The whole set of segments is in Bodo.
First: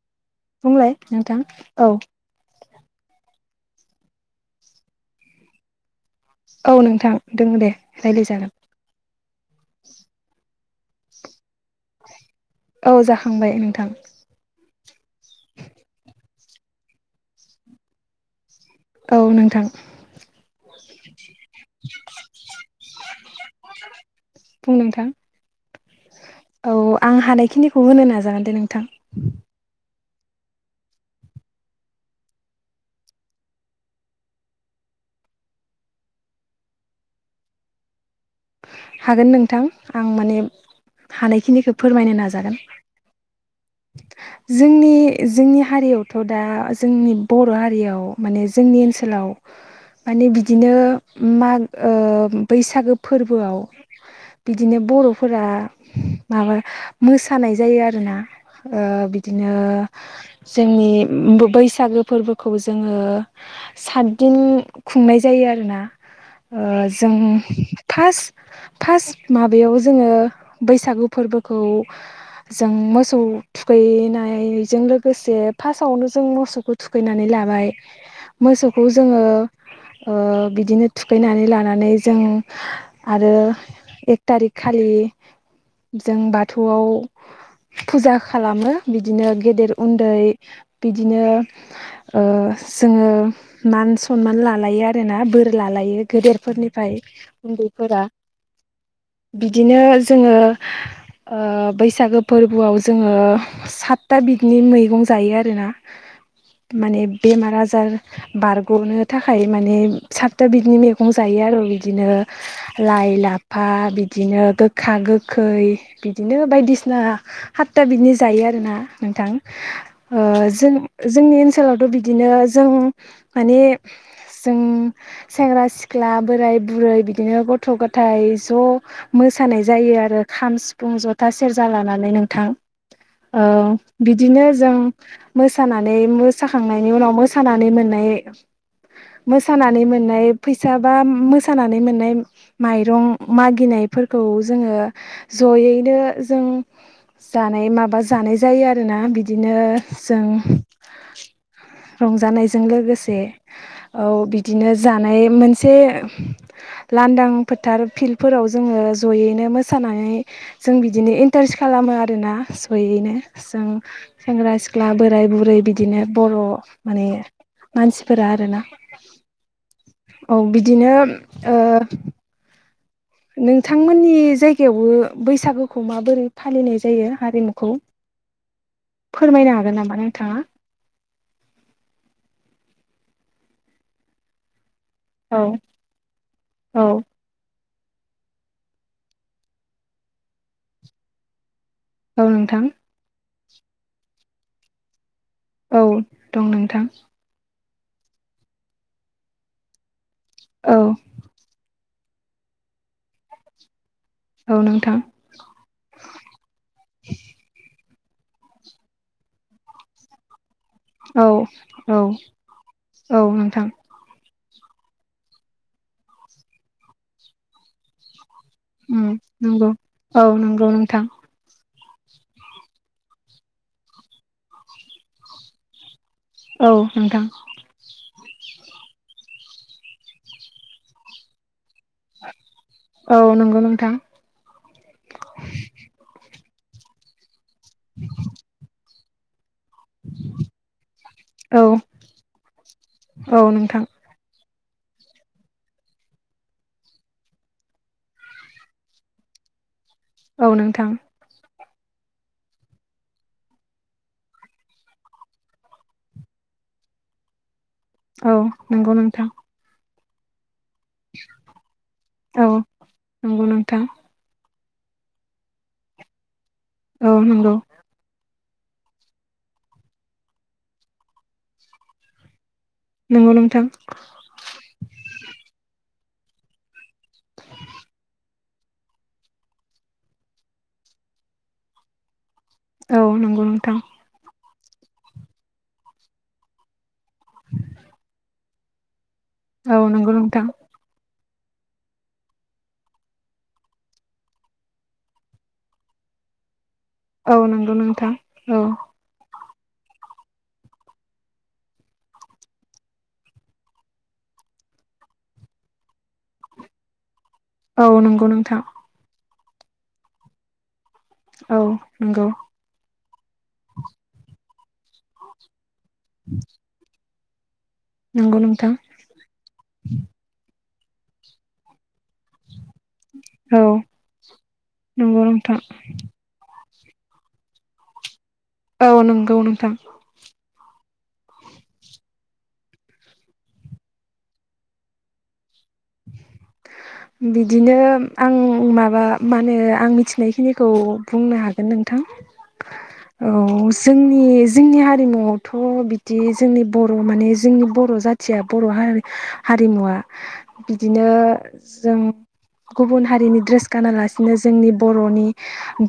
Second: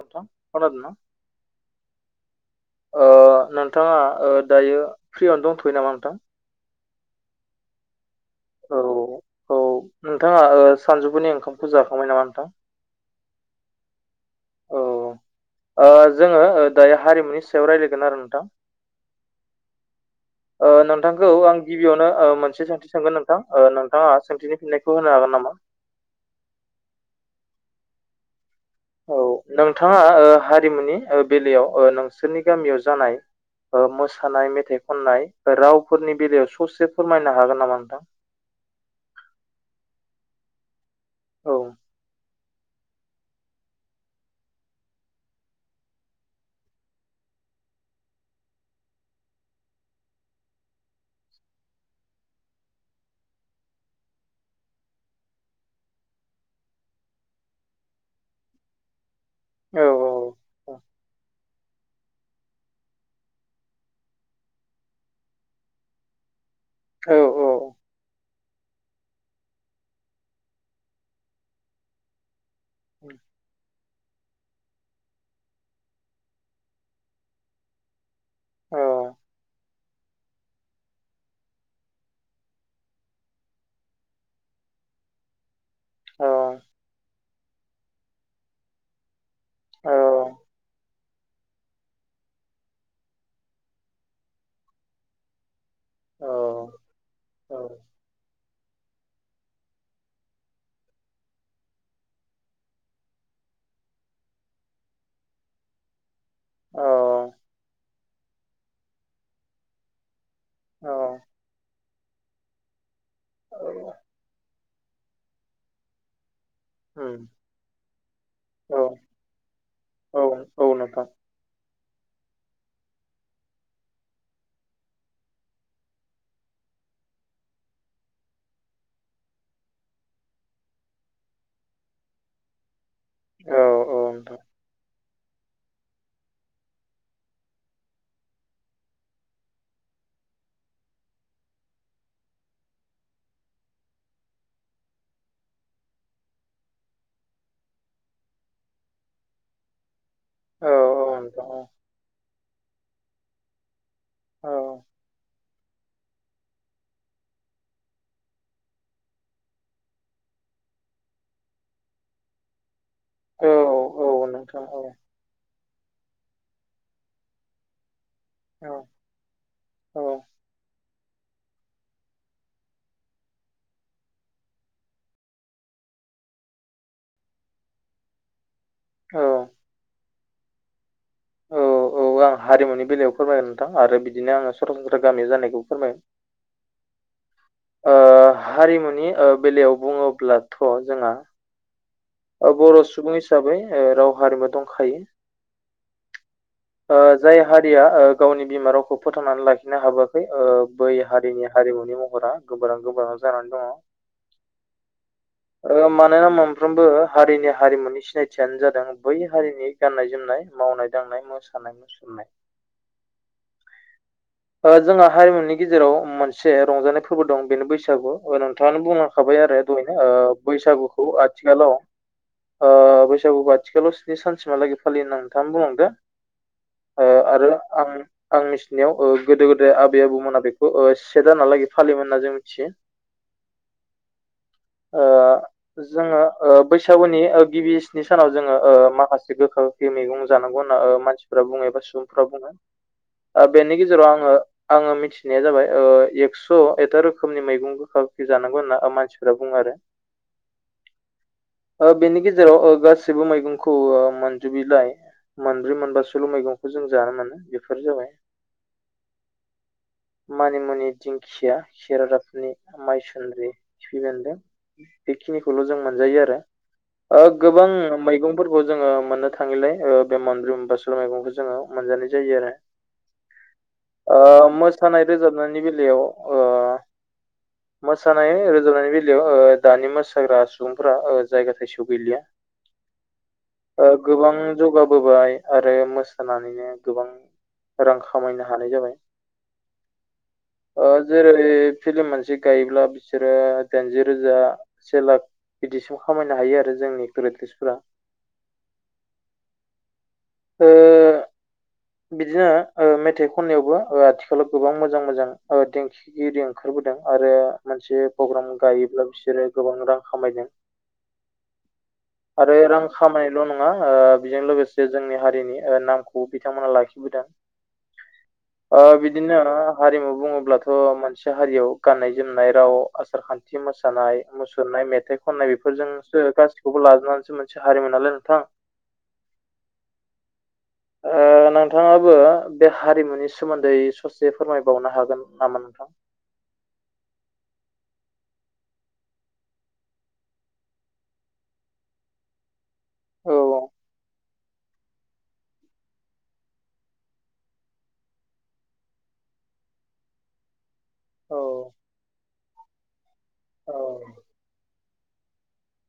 नोंथां खोनादोंना बुंलाय नोंथां औ ओ नोंथाङा ओ दायो फ्रियावन दंथ'यो नामा नोंथां? औ नोंथां दोङो दे। रायज्लायजागोन औ औ नोंथाङा ओ सानजौफुनि ओंखामखौ जाखांबाय नामा नोंथां? खांबाय नोंथां औ ओ जोङो ओ दायो हारिमुनि सायाव रायलायगोन आरो नोंथां। औ नोंथां [unintelligible] ओ नोंथांखौ आं गिबियावनो ओ मोनसे सोंथि सोंगोन नोंथां ओ नोंथाङा सोंथिनि बुं फिन्नायखौ नोंथां होनो हागोन नामा? [unintelligible] औ आं हानायखिनिखौ होनो नाजागोनदे नों औ नोंथाङा ओ हारिमुनि ओ बेलायाव ओ नोंसोरनि गामियाव जानाय ओ मोसानाय मेथाइ खननाय ओ रावफोरनि बेलायाव ससे फोरमायनो हागोन नामा नोंथां? हागोन नोंथां आं माने औ हानायखिनिखो फोरमायनो नाजागोन। [unintelligible] जोंनि जोंनि हारियावथ' दा जोंनि बर' हारियाव माने जोंनि ओनसोलाव माने बिदिनो उम माग ओ बैसागो फोरबोआव बिदिनो बर'फोरा माबा मोसानाय जायो आरोना ओ बिदिनो औ जोंनि उम बो बैसागो फोरबोखौ जोङो सातदिन खुंनाय जायो। आरोना ओ जों औ फास फास माबायाव जोङो बैसागु फोरबोखौ जों औ मोसौ थुखैना नायजों लोगोसे फासावनो जों मोसौखो थुखैनानै लाबाय मोसौखौ जोङो [unintelligible] ओ बिदिनो थुखैनानै लानानै जों आरो एक तारिक खालि जों औ बाथौआव फुजा खालामो बिदिनो गेदेर औ उन्दै बिदिनो ओ जोङो मान सनमान लालायो आरोना बोर लालायो औ गेदेरफोरनिफ्राय औ उन्दैफोरा। बिदिनो जोङो ओ बैसागो फोरबोआव जोङो सातथा बिदनि मैगं जायो आरोना। माने बेमार आजार बारग'नो थाखाय माने साथता बिदिनो औ मैगं जायो आरो बिदिनो लाइ लाफा बिदिनो गो गोखा गोखै बिदिनो। नो बायदिसि औ हातता बिदनि जायो आरो ना नोंथां औ ओ औ जों जों नोंथां जोंनि ओनसोलावथ' बिदिनो जों माने जों सेंग्रा सिख्ला बोराय बुरै बिदि बिदिनो गथ' गथाय ज' मोसानाय जायो आरो खाम सिफुं ज'था सेरजा लानानै। नोंथां ओ औ औ नोंथां बिदिनो जों मोसानानै मोसाखांनायनि उनाव मोसानानै मोननाय मोसानानै मोननाय फैसा बा मोसानानै मोननाय मायरं मागिनायफोरखौ जोङो ज'यैनो जों जानाय माबा जानाय जायो आरोना बिदिनो जों औ रंजानायजों लोगोसे औ बिदिनो जानाय मोनसे लांदां फोथार फिल्डफोराव जोङो जयैनो मोसानानै जों बिदिनो इन्टारेस्ट खालाम मो आरोना जयैनो जों औ सेंग्रा नोंथां औ सिख्ला बोराय बुरै बिदिनो बर' माने मानसिफोरा आरोना औ बि बिदिनो ओ नोंथांमोननि जायगायावबो बैसागोखौ माबोरै फालिनाय जायो हारिमुखौ? [unintelligible] फोरमायनो हागोन नामा नोंथाङा? औ आं हारिमुनि बेलायाव फोरमायगोन नोंथां आरो बिदिनो आङो [unintelligible] गामि औ जानायखौ फोरमाय औ ओ हारिमुनि ओ बेलायाव बुङोब्लाथ' जोंहा औ ओ नोंथां बर' सुबुं हिसाबै ओ राव हारिमु दंखायो। औ दं नोंथां। ओ जाय हारिया ओ गावनि बिमा रावखौ फोथांनानै लाखिनो हाबोआखै ओ औ बै हारिनि हारिमुनि मुं फोरा गोमोरहां गोमोरहां जानानै दङ। औ नोंथां ओ मानोना मोनफ्रोमबो हारिनि हारिमुनि सिनायथियानो जादों बै हारिनि गाननाय जोमनाय मावनाय दांनाय औ मोसानाय औ मुसुरनाय औ नोंथां जोंहा हारिमुनि गेजेराव मोनसे रंजानाय फोरबो दं बेनो बैसागु नोंथाङानो उम बुंलांखाबाय आरो नंगौ दहायनो ओ औ नंगौ नोंथां बैसागुखौ आथिखालाव ओ बैसागुखौ आथिखालाव स्नि सानसिमहालागै फालियो होनना नोंथाङा बुंलांदों औ नोंथां आरो आं आं मिथिनायाव ओ गोदो गोदाय आबै आबौमोना बेखौ ओ से दानालागै फालियोमोन होनना जों मिथियो औ नंगौ नोंथां ओ जोङो ओ बैसागुनि ओ गिबि स्नि सानाव जोङो ओ माखासे गोखा बे मैगं जानांगौ होनना ओ मानसिफ्रा औ बुङो एबा सुबुंफ्रा बुङो औ बेनि नोंथां गेजेराव आङो आङो मिथिनाया जाबाय ओ एक्स' एथा रोखोमनि मैगं गोखा गोखै जानांगौ होनना मानसिफोरा बुङो आरो औ नोंथां ओ बेनि गेजेराव ओ गासैबो मैगंखौ मोनजोबैलाय मोनब्रै मोनबा सोल' मैगंखौ जों जानो मोनो बेफोर जाबाय औ नंगौ नोंथां मानिमुनि, दिंखिया, औ केेरादाफिनि, नंगौ माइसन्द्रि, नोंथां खफिबेन्दों बेखिनिखौल' जों मोनजायो आरो औ ओ नंगौ गोबां मैगं फोरखौ जोङो मोननो थाङैलाय ओ बे मानद्रुम बाासल मैगंखौ जोङो मोनजानाय जायो आरो नंगौ नोंथां ओ मोसानाय रोजाबनायनि बेलायाव ओ मोसानाय रोजाबनायनि बेलायाव ओ दानि मोसाग्रा सुबुंफोरा ओ जायगा थायसेआव गैलिया औ नंगौ नोंथां ओ गोबां जौगाबोबाय आरो मोसानानैनो गोबां रां खामायनो हानाय जाबाय औ नंगौ नोंथां ओ जेरै फिम्ल मोनसे गायोब्ला बिसोरो दाइनजि रोजा से लाख बिदिसो खामायनो हायो आरो जोंनि एखथर औ नंगौ एखट्रेसफोरा नोंथां औ [unintelligible] बिदिनो ओ मेथाइ खननायावबो आथिखालाव गोबां मोजां मोजां देंखिगिरि ओंखारबोदों आरो औ मोनसे नंगौ प्रग्राम नोंथां गायोब्ला बिसोरो गोबां रां खामायगोन औ नंगौ आरो रां खामायनाल' नङा ओ बेजों लोगोसे जोंनि हारिनि नामखौ बिथांमोना लाखिबोदों नंगौ नोंथां ओ बिदिनो हारिमु बुङोब्लाथ' मोनसे हारियाव गाननाय जोमनाय राव आसार औ खान्थि मोसानाय मुसुरनाय मेथाइ नंगौ खननाय नोंथां बेफोरजोंसो गासै बेखौ लाजोबनानैसो मोनसे हारिमु नालाय नोंथां औ नंगौ नोंथां ओ दा नोंथाङाबो बे हारिमुनि सोमोन्दै ससे फोरमायबावनो हागोन नामा नोंथां [inaudible] बिदिनो आं माबा मा होनो आं मिथिनायखिनिखौ बुंनो हागोन नोंथां औ जोंनि जोंनि हारिमुआवथ' बिदि जोंनि बर' माने जोंनि बर' जाथिया बर' हारि हारिमुवा बिदिनो औ जों गुबुन हारिनि ड्रेस औ गानालासिनो जोंनि बर'नि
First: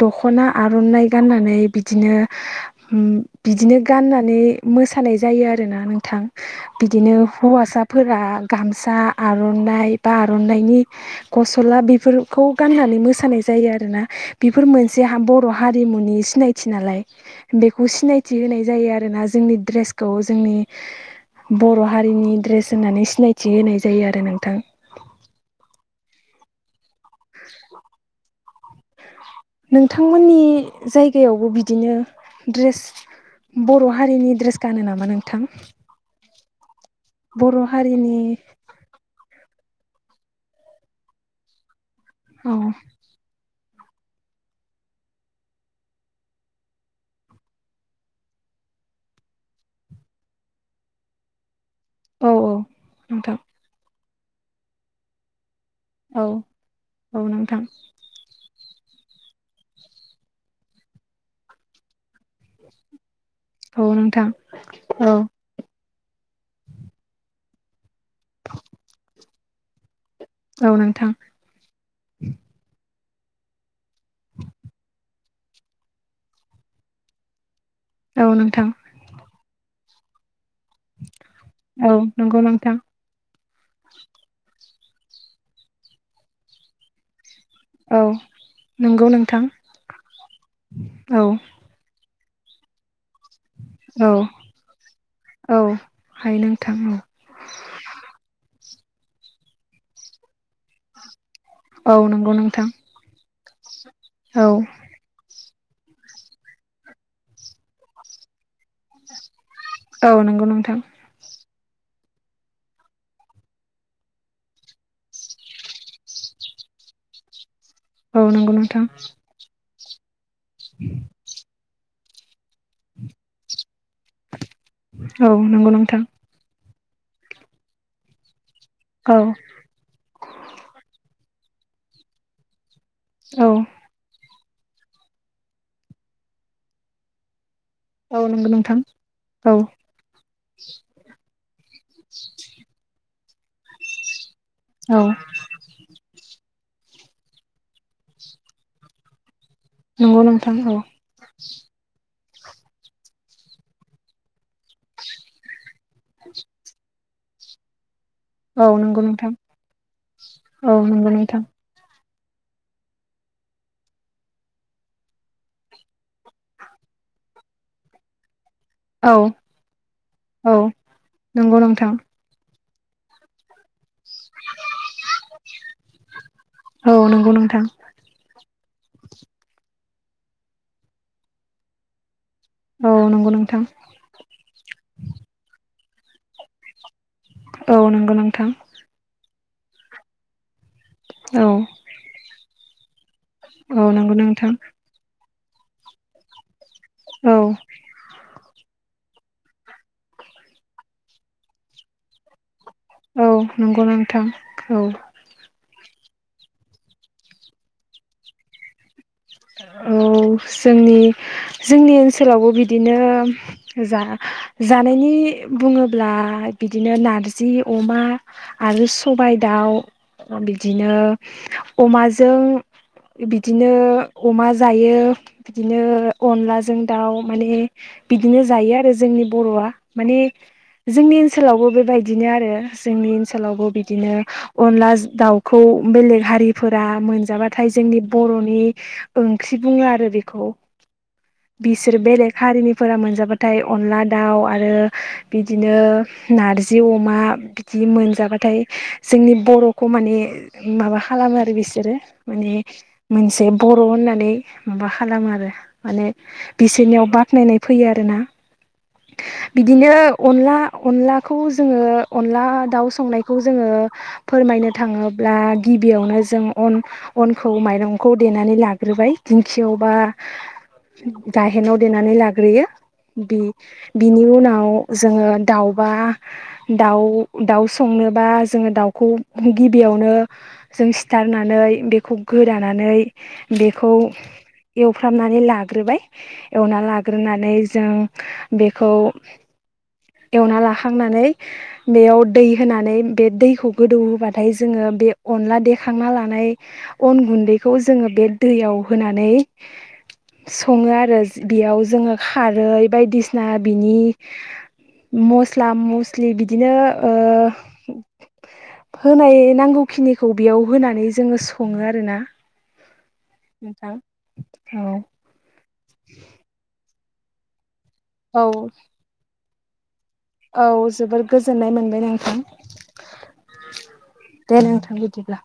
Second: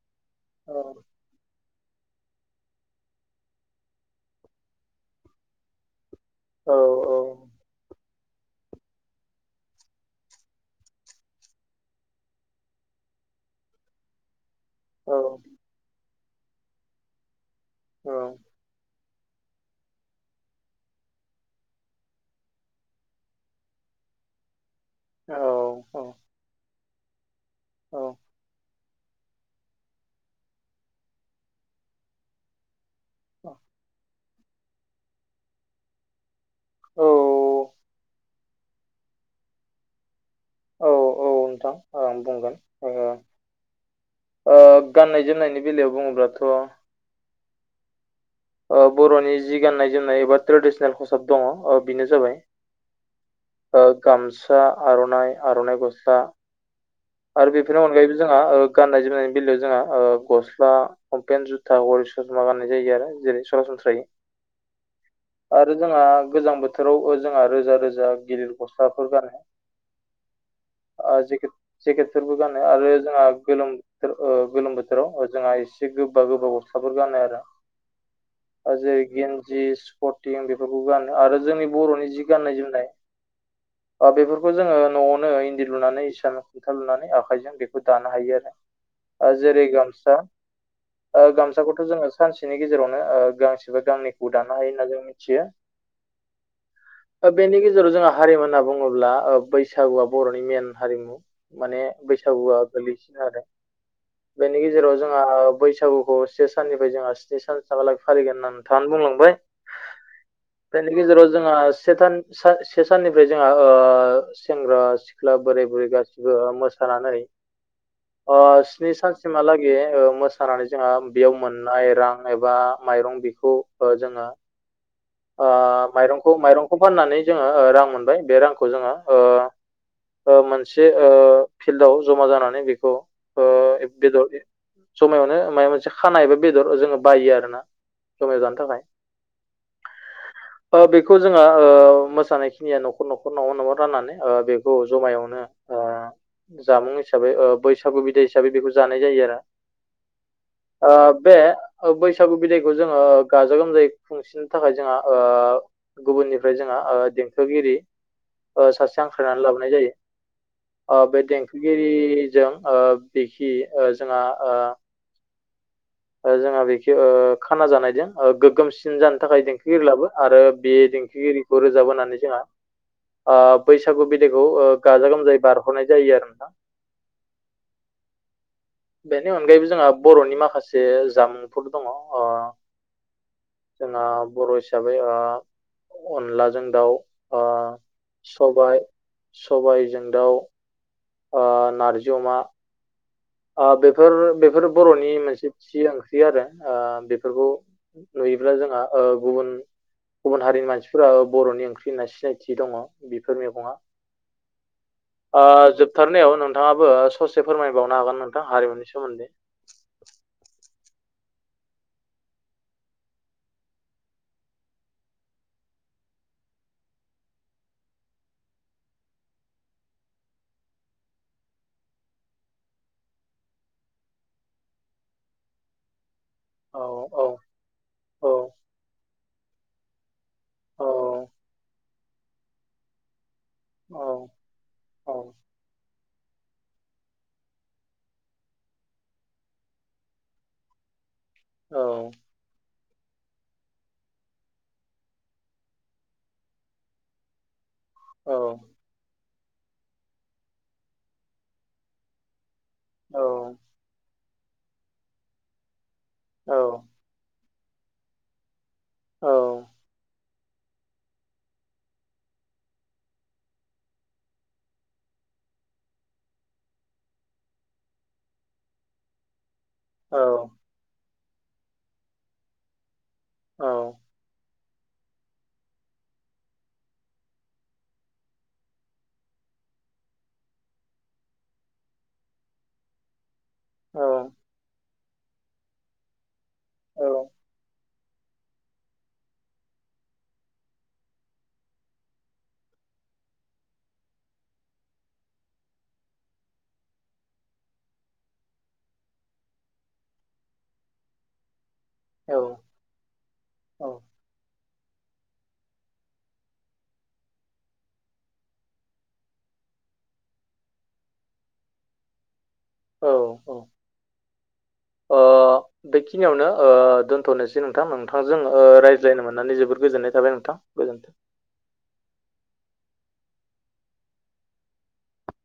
दख'ना आर'नाइ औ गाननानै बिदि बिदिनो बिदिनो गाननानै मोसानाय जायो आरोना नोंथां औ बिदिनो हौवासाफोरा गामसा आर'नाइ बा आर'नाइनि गस्ला बेफोरखौ गाननानै मोसानाय जायो आरोना बेफोर औ मोनसेहा बर' हारिमुनि सिनायथि नालाय बेखौ सिनायथि होनाय जायो आरोना जोंनि ड्रेसखौ जोंनि बर' हारिनि ड्रेस होननानै सिनायथि होनाय जायो आरो नोंथां औ औ औ नोंथांमोननि जायगायावबो बिदिनो ड्रेस बर' हारिनि ड्रेस गानो नामा नोंथां? बर' औ हारिनि औ औ नोंथां औ बुंगोन ओ गाननाय जोमनायनि बेलायाव बुङोब्लाथ' ओ बर'नि जि गाननाय जोमनाय गासिबो ट्रेडिसनेल खसाब दङ ओ बेनो औ जाबाय नोंथां ओ गामसा आर'नाइ आर'नाइ गस्ला औ औ आरो नोंथां बेफोरनि अनगायैबो जोंहा ओ गाननाय जोमनायनि बेलायाव जोंहा ओ गस्ला लंपेन जुथा गरि ससमा गाननाय जायो आरो जेरै औ सरासनस्रायै नोंथां औ [inaudible] आरो जोंहा गोजां बोथोराव ओजों आरो रोजा रोजा गिदिर गस्लाफोर गानो औ नोंथां जेकेट जेकेटफोरबो गानो आरो जोंहा गोलोम ओ गोलोम बोथोराव ओ जोंहा एसे गोबा गोबा गस्लाफोर गानो आरो औ नोंथां [unintelligible] गेन्जि स्पटिं बे बेफोरखौ आरो जोंनि औ बर'नि जि नंगौ गाननाय नोंथां जोमनाय दा बेफोरखौ जोङो न'आवनो इन्दि लुनानै इसान खुन्था लुनानै आखाइजों बेखौ औ दानो हायो नंगौ आरो नोंथां जेरै ओ गामसा औ गामसाखौथ' जोङो बिनि गेजेरावनो ओ गांसेबा औ गांनैखौ दानो हायो होनना जों मिथियो औ हायो नोंथां औ ओ बेनि गेजेराव जोंहा हारिमु होनना बुङोब्ला ओ बैसागुआ बर'नि मेन हारिमु माने औ नंगौ बैसागुआ नोंथां गोलैसिनो आरो औ बेनि गेजेराव जोंहा बैसागुखौ से साननिफ्राय जोंहा स्नि सान साबालागे फालिगोन होनना नोंथाङानो बुंलांबाय औ नंगौ नोंथां बेनि गेजेराव जोंहा से थान सा से साननिफ्राय जोंहा ओ सेंग्रा सिख्ला बोराय बुरै गासिबो मोस सानानै औ ओ नंगौ नोंथां स्नि सान सिमाला गे ओ मोसानानै जोंहा बेयाव मोननाय रां एबा माइरं बेखौ ओ जोङो औ आ नंगौ नोंथां माइरंखौ माइरं खौ फाननानै जोङो ओ रां मोनबाय बे रांखौ जोङो औ ओ ओ मोनसे ओ फिल्डआव जमा जानानै बेखौ ओ औ एब बेदर ए जमायावनो मायबा मोनसे खाना एबा बेदर ओ जोङो बायो आरोना। औ जमायाव नंगौ जानो नोंथां थाखाय औ। ओ बेखौ जोंहा ओ मोसानायखिनिया न'खर न'खर न'आव न'आव राननानै ओ बेखौ औ जमायावनो ओ जामुं हिसाबै ओ बैसागु बिदाय हिसाबै बेखौ जानाय जायो आरो। नंगौ नोंथां औ ओ बे ओ बै सागु बिदायखौ जोङो गाजा गोमजायै खुंसिननो थाखाय जोंहा ओ गुबुननिफ्राय जोंहा ओ देंखोगिरि ओ औ सासे नंगौ नोंथां हांख्रायनानै लाबोनाय जायो औ ओ नंगौ बे नोंथां देंखोगिरि जों ओ बेखि ओ जोंहा ओ ओ जोंहा बेखि ओ खाना जानायजों ओ गो गोमसिन जानो औ थाखाय देंखोगिरि लाबो आरो औ बे नंगौ देंखोगिरिखौ रोजाब नोंथां होनानै जोंहा ओ बैसागु बिदायखौ ओ गाजा गोमजायै बारहरनाय जायो आरो नोंथां। औ नंगौ नोंथां। बेनि अनगायैबो जोंहा बर'नि माखासे जामुंफोर दङ अ औ नंगौ जोंना बर' हिसाबै ओ अनलाजों दाउ ओ औ नंगौ नोंथां। सबाय सबायजों दाउ ओ औ नारजि अमा ओ औ बेफोर नंगौ नोंथां बेफोर बर'नि नि मोनसे थि ओंख्रि आरो ओ औ बेफोरखौ नुयोब्ला जोंहा ओ गुबुन गुबुन हारिनि मानसिफोरा बर'नि ओंख्रि होनना सिनायथि दङ औ बेफोर मैगङा नंगौ नोंथां औ ओ जोब थारनायाव नोंथाङाबो ससे फोरमायबावनो हागोन नोंथां हारिमुनि सोमोन्दै। औ। औ जोंनि जोंनि ओनसोलावबो बिदिनो जा जानायनि नि बुङोब्ला बिदिनो नारजि अमा आरो सबाइ दाउ ओ बिदिनो अमाजों बिदिनो अमा जायो बिदिनो अनलाजों औ दाउ औ माने औ बिदिनो जायो आरो जोंनि बर'आ माने औ जोंनि ओनसोलावबो बेबायदिनो आरो जोंनि ओनसोलावबो औ बिदिनो अनला औ दाउखौ बेलेग हारिफोरा मोनजाबाथाय जोंनि बर'नि ओंख्रि बुङो आरो बेखौ बिसोर बेलेक हारिनि फोरा मोनजाबाथाय अनला दाउ आरो बिदिनो नारजि अमा बि दि औ मोनजाबाथाय जोंनि बर'खौ माने माबा खालामो आरो बिसोरो माने मोनसे बर' होननानै माबा खालामो आरो माने औ बिसोरनियाव बाख्नायनाय फैयो आरोना औ बिदिनो अनला अनलाखौ जोङो अनला दाउ संनायखौ जोङो फोरमायनो थाङो ब्ला गिबियावनो जों अन अनखौ माइरंखौ देनानै ला ग्रोबाय दिंखियाव बा गाहेनाव देनानै लाग्रोयो। बि बिनि उनाव जोङो दाउबा दाउ दाउ संनोबा जोङो दाउखौ गिबियाव नो जों सिथारनानै बेखौ गोदानानै बेखौ औ एवफ्रामनानै ला ग्रोबाय एवना औ लाग्रोनानै जों बेखौ एवना लाखांनानै बेयाव दै होनानै बे दैखौ गोदौ होबाथाय जोङो बे अनला देखांना लानाय अन गुन्दैखौ जोङो बे दैयाव होनानै सङो आरो बेयाव जोङो औ खारै बायदिसिना औ बिनि मस्ला मस्लि बिदिनो होनाय नांगौखिनिखौ बेयाव होनानै जोङो सङो आरोना। औ औ नोंथां औ ओ बेखिनियावनो ओ दोनथ'नोसै नोंथां नोंथांजों रायज्लायनो मोननानै जोबोर गोजोननाय थाबाय नोंथां औ गोजोन्थों जोबोद गोजोननाय मोनबाय नोंथां। दे नोंथां बिदिब्ला